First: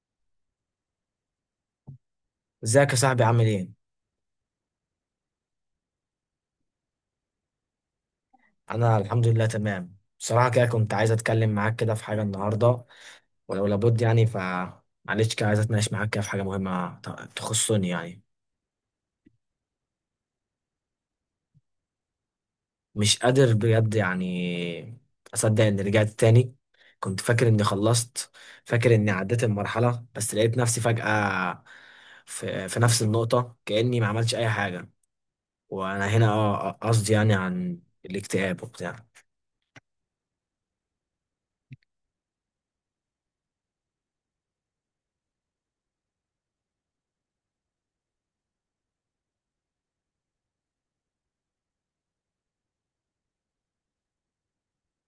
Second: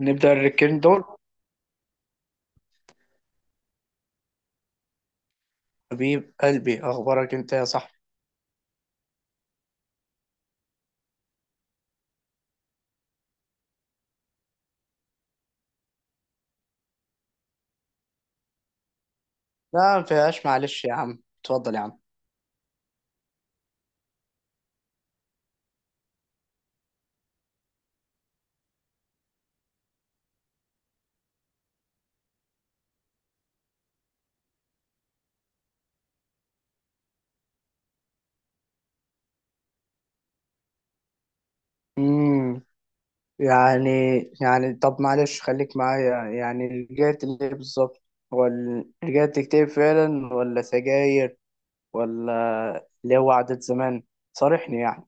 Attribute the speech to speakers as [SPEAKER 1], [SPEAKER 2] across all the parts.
[SPEAKER 1] نبدأ الركين دول.
[SPEAKER 2] ازيك يا صاحبي، عامل ايه؟
[SPEAKER 1] حبيب قلبي، أخبارك أنت يا صاحبي.
[SPEAKER 2] انا الحمد لله تمام. بصراحة كده كنت عايز اتكلم معاك كده في حاجة النهاردة، ولو لابد يعني معلش كده عايز اتناقش معاك كده في حاجة مهمة تخصني يعني.
[SPEAKER 1] لا ما فيهاش، معلش يا عم، اتفضل يا عم.
[SPEAKER 2] مش قادر بجد يعني اصدق اني رجعت تاني. كنت فاكر اني خلصت، فاكر اني عديت المرحلة، بس لقيت نفسي فجأة في نفس النقطة كأني ما عملتش اي حاجة. وانا هنا قصدي يعني عن الاكتئاب وبتاع.
[SPEAKER 1] امم يعني يعني طب معلش، خليك معايا يعني، رجعت ليه بالظبط؟ رجعت تكتب فعلا ولا سجاير؟ ولا اللي هو عادة زمان؟ صارحني يعني.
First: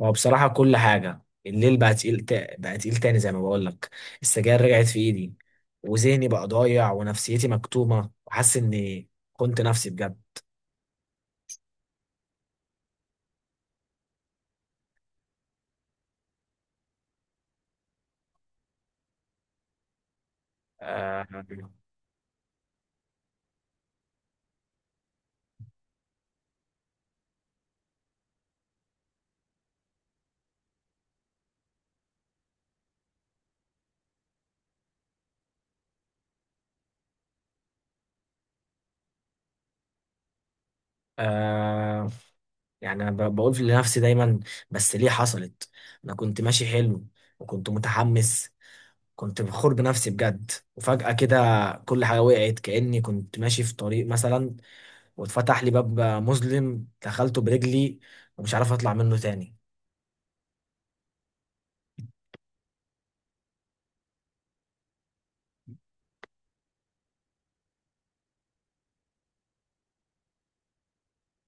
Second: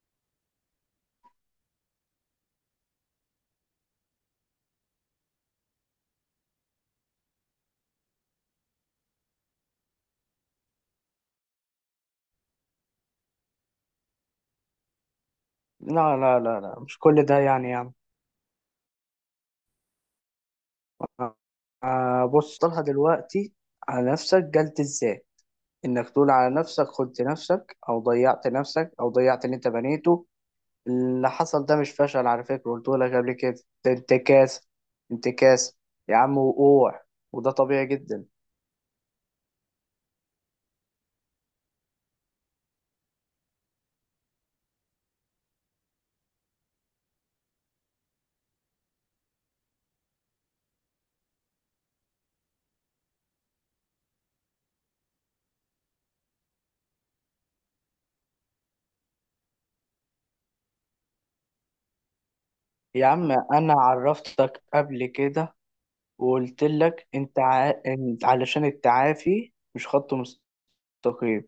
[SPEAKER 2] هو بصراحة كل حاجة الليل بقى تقيل تاني زي ما بقولك. السجاير رجعت في إيدي، وذهني بقى ضايع ونفسيتي مكتومة وحاسس إني كنت نفسي بجد.
[SPEAKER 1] لا لا لا لا، مش كل ده يعني يا عم.
[SPEAKER 2] آه.
[SPEAKER 1] آه، بص، طلع دلوقتي على نفسك جلد ازاي، انك تقول على نفسك خنت نفسك او ضيعت نفسك او ضيعت اللي انت بنيته. اللي حصل ده مش فشل، على فكرة قلت لك قبل كده. ده انتكاس، انتكاس يا عم، وقوع. وده طبيعي جدا.
[SPEAKER 2] آه. يعني أنا بقول في لنفسي دايما، بس ليه حصلت؟ أنا كنت ماشي حلو، وكنت متحمس، كنت فخور بنفسي بجد. وفجأة كده كل حاجة وقعت، كأني كنت ماشي في طريق مثلا واتفتح لي باب مظلم دخلته برجلي ومش عارف أطلع منه تاني.
[SPEAKER 1] يا عم انا عرفتك قبل كده، وقلت لك انت علشان التعافي مش خط مستقيم.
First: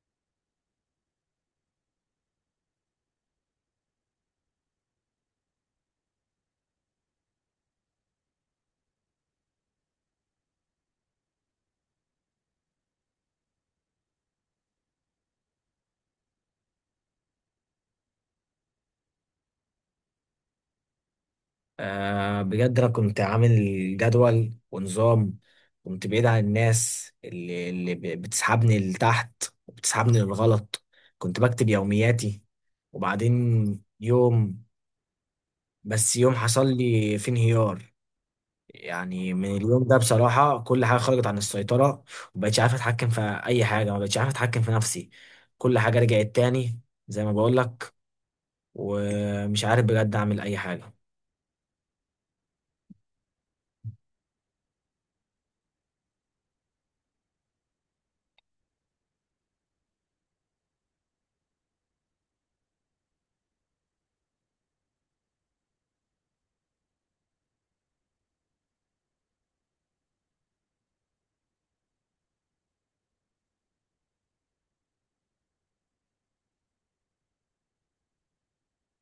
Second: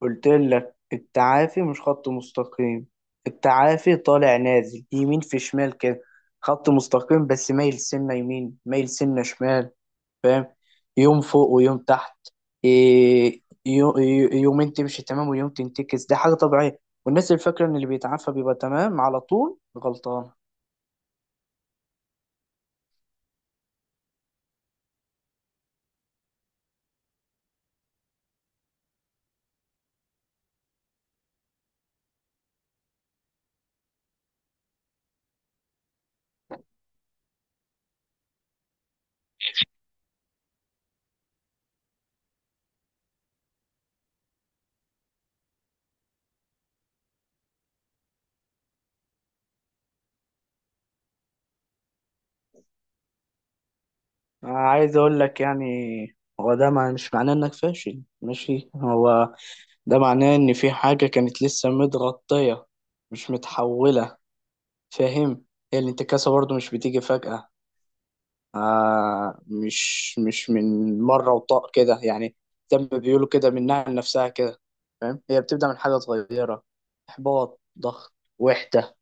[SPEAKER 1] قلت لك التعافي مش خط مستقيم، التعافي طالع نازل يمين في شمال كده، خط مستقيم بس مايل سنة يمين مايل سنة شمال. فاهم؟ يوم فوق ويوم تحت. إيه، يومين تمشي تمام ويوم تنتكس، دي حاجة طبيعية، والناس اللي فاكرة ان اللي بيتعافى بيبقى تمام على طول غلطان.
[SPEAKER 2] بجد انا كنت عامل جدول ونظام، كنت بعيد عن الناس بتسحبني لتحت وبتسحبني للغلط. كنت بكتب يومياتي. وبعدين يوم، بس يوم حصل لي فيه انهيار، يعني من اليوم ده بصراحة كل حاجة خرجت عن السيطرة، ومبقتش عارف اتحكم في اي حاجة، مبقتش عارف اتحكم في نفسي. كل حاجة رجعت تاني زي ما بقولك، ومش عارف بجد اعمل اي حاجة.
[SPEAKER 1] عايز اقول لك يعني، هو ده مش معناه انك فاشل ماشي، هو ده معناه ان في حاجة كانت لسه متغطية، مش متحولة. فاهم؟ هي الانتكاسة برضو مش بتيجي فجأة. آه، مش من مرة وطاق كده يعني، زي ما بيقولوا كده منها لنفسها كده. فاهم؟ هي بتبدأ من حاجة صغيرة، إحباط، ضغط، وحدة،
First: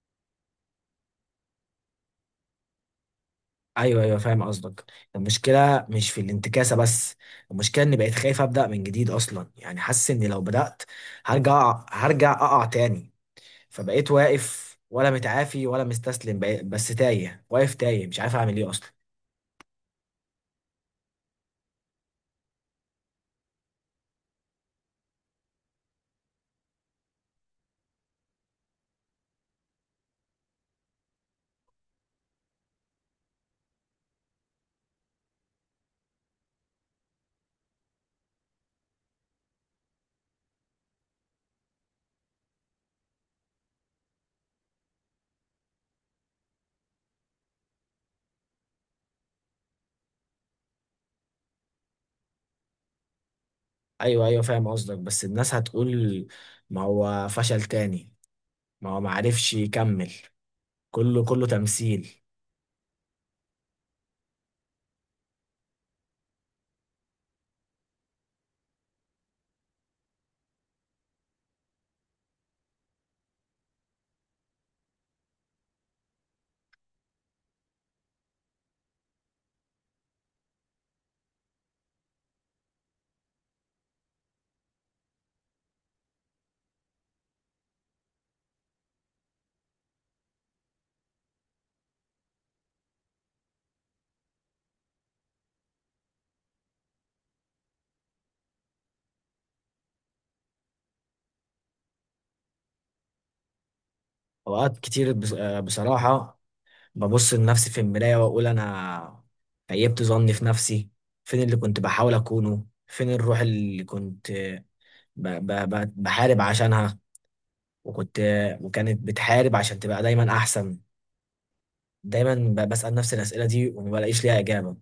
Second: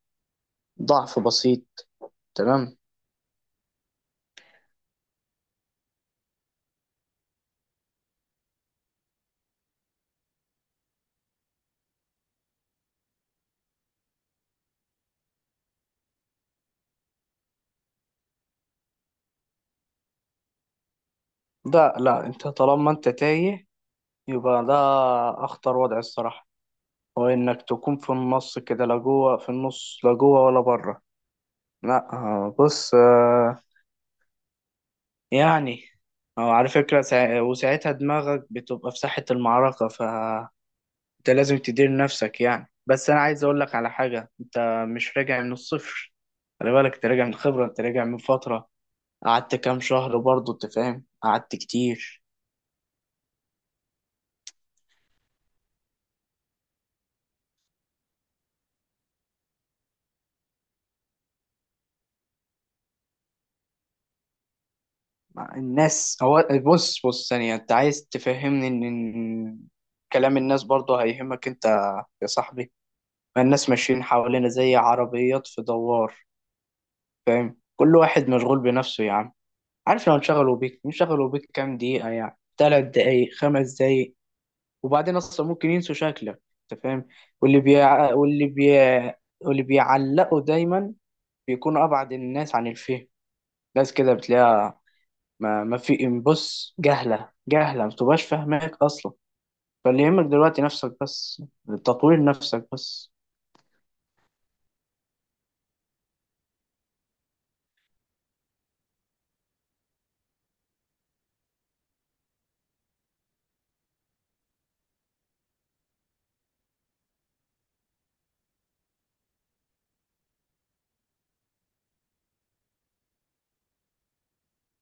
[SPEAKER 1] ضعف بسيط. تمام؟
[SPEAKER 2] ايوه، ايوه، فاهم قصدك. المشكله مش في الانتكاسه بس، المشكله اني بقيت خايف ابدا من جديد اصلا، يعني حاسس اني لو بدات هرجع اقع تاني. فبقيت واقف، ولا متعافي ولا مستسلم، بس تايه، واقف تايه، مش عارف اعمل ايه اصلا.
[SPEAKER 1] ده لا، انت طالما انت تايه يبقى ده أخطر وضع الصراحة. هو إنك تكون في النص كده، لا جوه في النص، لا جوه ولا بره. لا، آه، بص، آه، يعني آه، على فكرة وساعتها دماغك بتبقى في ساحة المعركة، ف انت لازم تدير نفسك يعني. بس انا عايز اقول لك على حاجه، انت مش راجع من الصفر. خلي بالك، انت راجع من خبره، انت راجع من فتره، قعدت كام شهر برضه، انت فاهم، قعدت كتير.
[SPEAKER 2] ايوه، ايوه، فاهم قصدك. بس الناس هتقول ما هو فشل تاني، ما هو ما عرفش يكمل، كله كله تمثيل.
[SPEAKER 1] مع الناس، هو بص بص ثانيه، انت عايز تفهمني إن كلام الناس برضه هيهمك انت يا صاحبي؟ ما الناس ماشيين حوالينا زي عربيات في دوار. فاهم؟ كل واحد مشغول بنفسه يا عم. عارف، لو انشغلوا بيك انشغلوا بيك كام دقيقه، يعني 3 دقايق 5 دقايق، وبعدين اصلا ممكن ينسوا شكلك. انت فاهم؟ واللي بي واللي بي واللي بيعلقوا دايما، بيكونوا ابعد الناس عن الفهم. ناس كده بتلاقيها ما في، بص، جهله جهله ما تبقاش فاهماك اصلا. فاللي يهمك دلوقتي نفسك بس، تطوير نفسك بس.
[SPEAKER 2] اوقات كتير بصراحه ببص لنفسي في المراية وأقول أنا خيبت ظني في نفسي. فين اللي كنت بحاول أكونه؟ فين الروح اللي كنت ب ب ب بحارب عشانها، وكنت، وكانت بتحارب عشان تبقى دايما أحسن. دايما بسأل نفسي الأسئلة دي وما بلاقيش ليها إجابة.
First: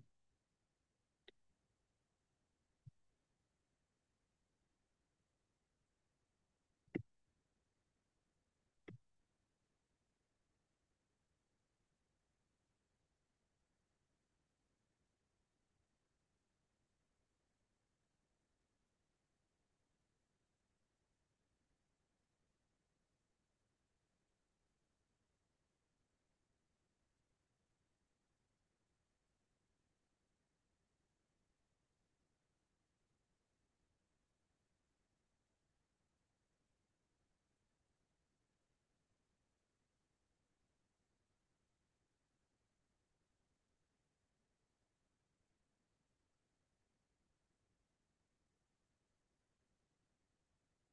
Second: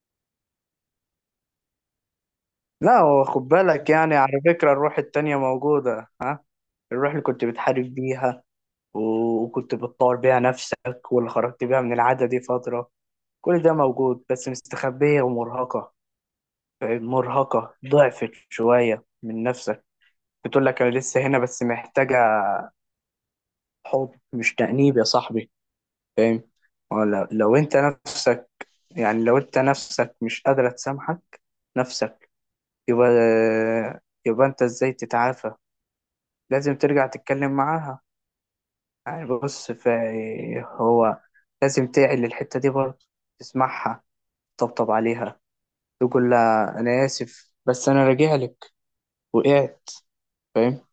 [SPEAKER 1] لا هو، خد بالك يعني، على فكره الروح التانية موجوده، ها؟ الروح اللي كنت بتحارب بيها، وكنت بتطور بيها نفسك، واللي خرجت بيها من العادة دي فترة. كل ده موجود بس مستخبية ومرهقة، مرهقة، ضعفت شوية من نفسك. بتقول لك أنا لسه هنا بس محتاجة حب مش تأنيب يا صاحبي. فاهم؟ ولا لو أنت نفسك، يعني لو أنت نفسك مش قادرة تسامحك نفسك، يبقى يبقى أنت إزاي تتعافى؟ لازم ترجع تتكلم معاها. يعني بص، هو لازم تعي للحتة دي برضه، تسمعها، تطبطب عليها، تقول لها أنا آسف بس أنا راجع لك. وقعت، فاهم؟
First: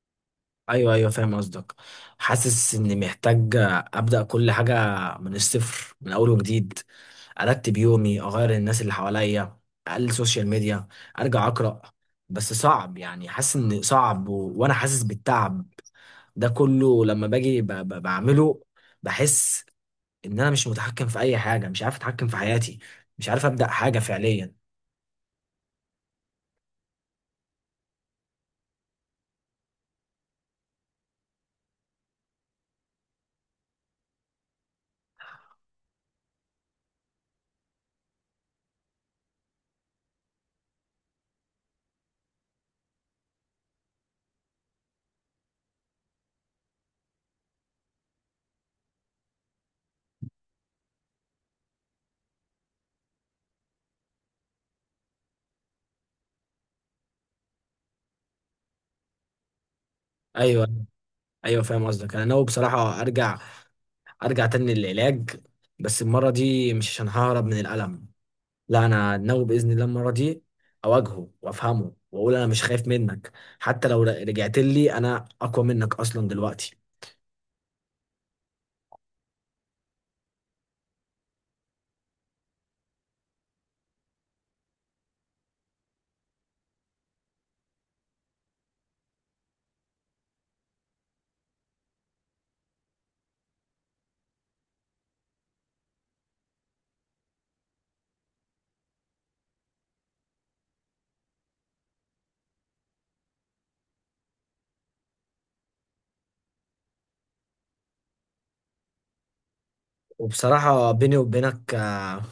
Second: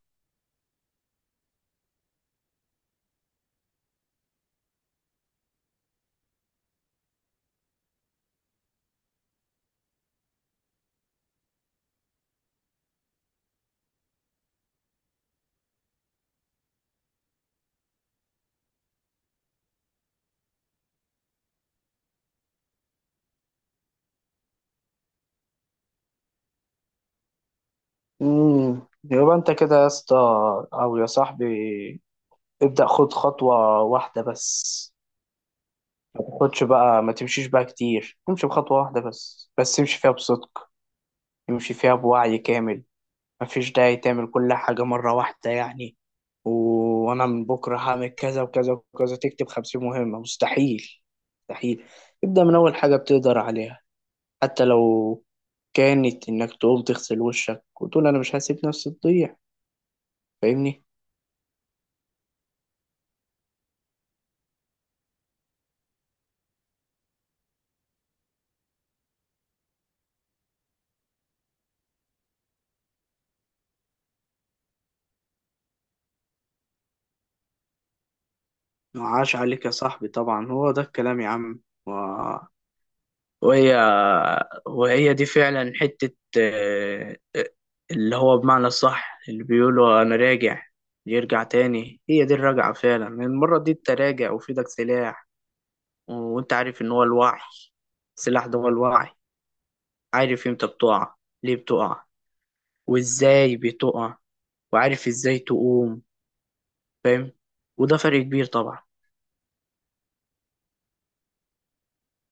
[SPEAKER 2] ايوه، ايوه، فاهم قصدك. حاسس اني محتاج ابدا كل حاجه من الصفر، من اول وجديد. ارتب يومي، اغير الناس اللي حواليا، اقلل السوشيال ميديا، ارجع اقرا. بس صعب يعني، حاسس ان صعب وانا حاسس بالتعب ده كله لما باجي بعمله. بحس ان انا مش متحكم في اي حاجه، مش عارف اتحكم في حياتي، مش عارف ابدا حاجه فعليا.
[SPEAKER 1] يبقى انت كده يا اسطى، او يا صاحبي، ابدأ، خد خطوة واحدة بس. ما تاخدش بقى، ما تمشيش بقى كتير، امشي بخطوة واحدة بس، بس امشي فيها بصدق، امشي فيها بوعي كامل. مفيش داعي تعمل كل حاجة مرة واحدة يعني. وانا من بكرة هعمل كذا وكذا وكذا، تكتب 50 مهمة؟ مستحيل، مستحيل. ابدأ من اول حاجة بتقدر عليها، حتى لو كانت انك تقوم تغسل وشك وتقول انا مش هسيب نفسي تضيع. فاهمني؟
[SPEAKER 2] ايوه، ايوه، فاهم قصدك. انا ناوي بصراحه ارجع تاني للعلاج، بس المره دي مش عشان ههرب من الالم. لا، انا ناوي باذن الله المره دي اواجهه وافهمه واقول انا مش خايف منك، حتى لو رجعت لي انا اقوى منك اصلا دلوقتي.
[SPEAKER 1] عاش عليك يا صاحبي، طبعا هو ده الكلام يا عم، وهي وهي دي فعلا حتة. آه، آه، اللي هو بمعنى الصح، اللي بيقولوا أنا راجع يرجع تاني، هي دي الرجعة فعلا. المرة دي أنت راجع وفي إيدك سلاح، وأنت عارف إن هو الوعي، السلاح ده هو الوعي. عارف إمتى بتقع، ليه بتقع، وإزاي بتقع، وعارف إزاي تقوم. فاهم؟ وده فرق كبير طبعا.
[SPEAKER 2] وبصراحه بيني وبينك،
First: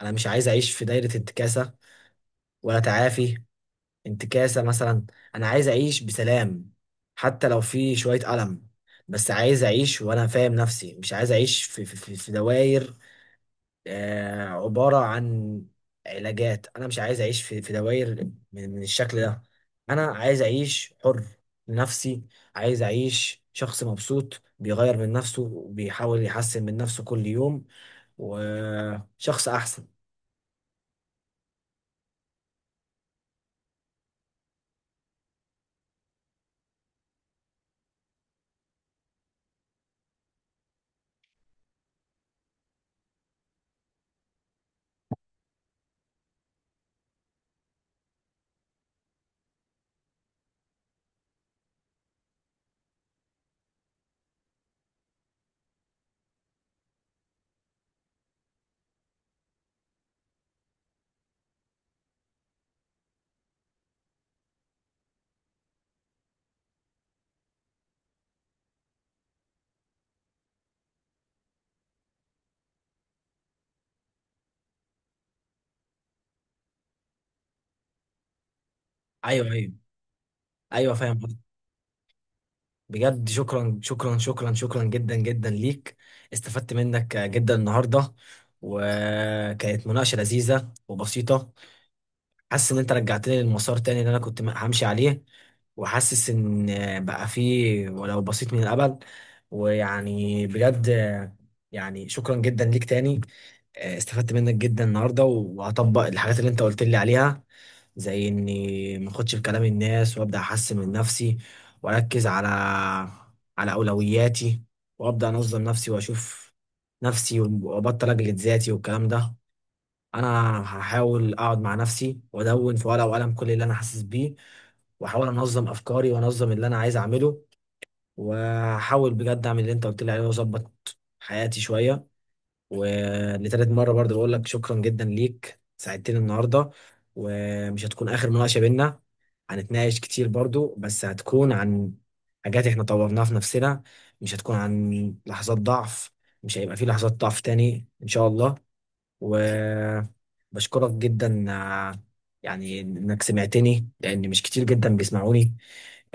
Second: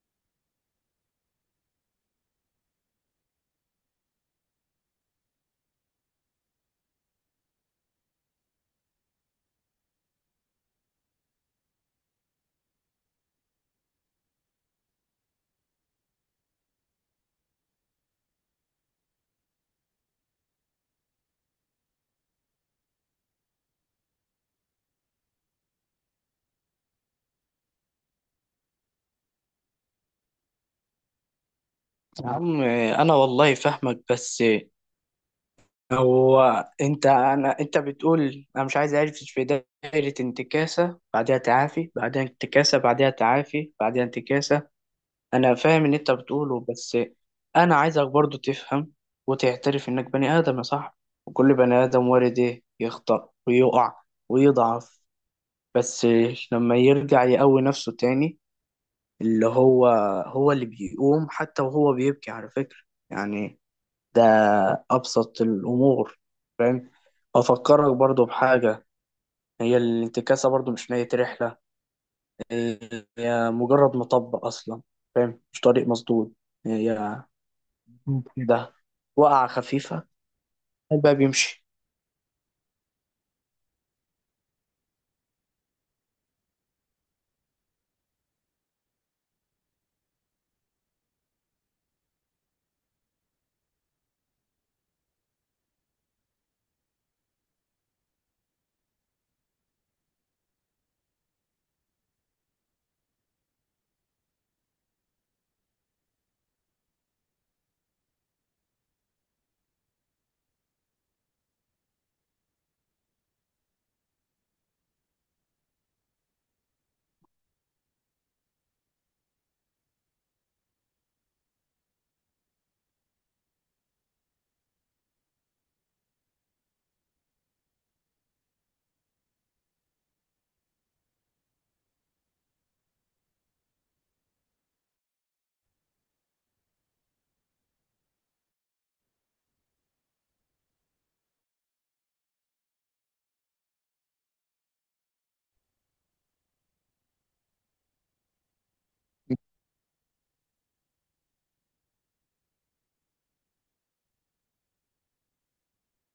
[SPEAKER 2] انا مش عايز اعيش في دايره انتكاسه، ولا تعافي، انتكاسه مثلا. انا عايز اعيش بسلام، حتى لو في شويه الم، بس عايز اعيش وانا فاهم نفسي. مش عايز اعيش في دوائر عبارة عن علاجات. أنا مش عايز أعيش في دوائر من الشكل ده. أنا عايز أعيش حر لنفسي، عايز أعيش شخص مبسوط بيغير من نفسه وبيحاول يحسن من نفسه كل يوم، وشخص أحسن.
[SPEAKER 1] يا عم، آه، أنا والله فاهمك بس، هو انت بتقول انا مش عايز اعيش في دائرة انتكاسة بعدها تعافي بعدها انتكاسة بعدها تعافي بعدها انتكاسة. انا فاهم اللي انت بتقوله بس انا عايزك برضو تفهم وتعترف انك بني ادم يا صاحبي. وكل بني ادم وارد ايه يخطأ ويقع ويضعف. بس لما يرجع يقوي نفسه تاني، اللي هو هو اللي بيقوم حتى وهو بيبكي على فكرة. يعني ده أبسط الأمور. فاهم؟ أفكرك برضو بحاجة، هي الانتكاسة برضو مش نهاية رحلة، هي مجرد مطب أصلا. فاهم؟ مش طريق مسدود. هي ممكن ده
[SPEAKER 2] أيوه،
[SPEAKER 1] وقعة
[SPEAKER 2] أيوه،
[SPEAKER 1] خفيفة.
[SPEAKER 2] أيوه،
[SPEAKER 1] الباب
[SPEAKER 2] فاهم قصدك.
[SPEAKER 1] بيمشي.
[SPEAKER 2] بجد شكرا شكرا شكرا شكرا جدا جدا ليك. استفدت منك جدا النهاردة، وكانت مناقشة لذيذة وبسيطة. حاسس ان انت رجعتني للمسار تاني اللي انا كنت همشي عليه، وحاسس ان بقى فيه ولو بسيط من الامل. ويعني بجد، يعني شكرا جدا ليك تاني. استفدت منك جدا النهارده وهطبق الحاجات اللي انت قلت لي عليها، زي اني ما اخدش بكلام الناس وابدا احسن من نفسي، واركز على اولوياتي، وابدا انظم نفسي واشوف نفسي، وابطل اجلد ذاتي والكلام ده. انا هحاول اقعد مع نفسي وادون في ورقه وقلم كل اللي انا حاسس بيه، واحاول انظم افكاري وانظم اللي انا عايز اعمله، وهحاول بجد اعمل اللي انت قلت لي عليه واظبط حياتي شويه. ولتالت مره برضه بقول لك شكرا جدا ليك، ساعدتني النهارده. ومش هتكون اخر مناقشه بينا، هنتناقش كتير برضه بس هتكون عن حاجات احنا طورناها في نفسنا، مش هتكون عن لحظات ضعف. مش هيبقى في لحظات ضعف تاني ان شاء الله. و بشكرك جدا، يعني انك سمعتني، لان مش كتير جدا بيسمعوني.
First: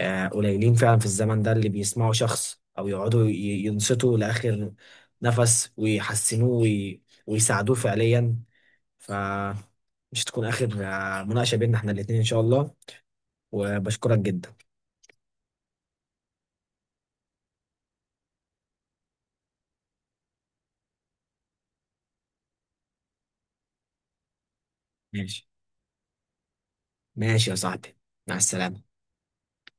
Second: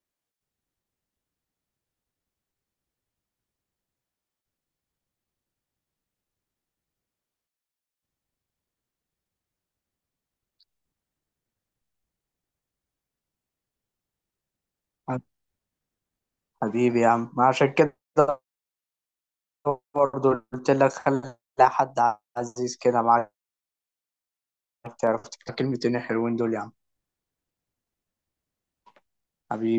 [SPEAKER 2] قليلين فعلا في الزمن ده اللي بيسمعوا شخص او يقعدوا ينصتوا لاخر نفس ويحسنوه ويساعدوه فعليا. فمش تكون اخر مناقشة بيننا احنا الاتنين ان شاء الله. وبشكرك جدا.
[SPEAKER 1] حبيبي يا عم، ما عشان كده برضو قلت لك خلي حد عزيز كده معاك. تعرف؟
[SPEAKER 2] ماشي.
[SPEAKER 1] تكلمتين حلوين دول يا عم.
[SPEAKER 2] ماشي يا صاحبي. مع السلامة.
[SPEAKER 1] حبيبي.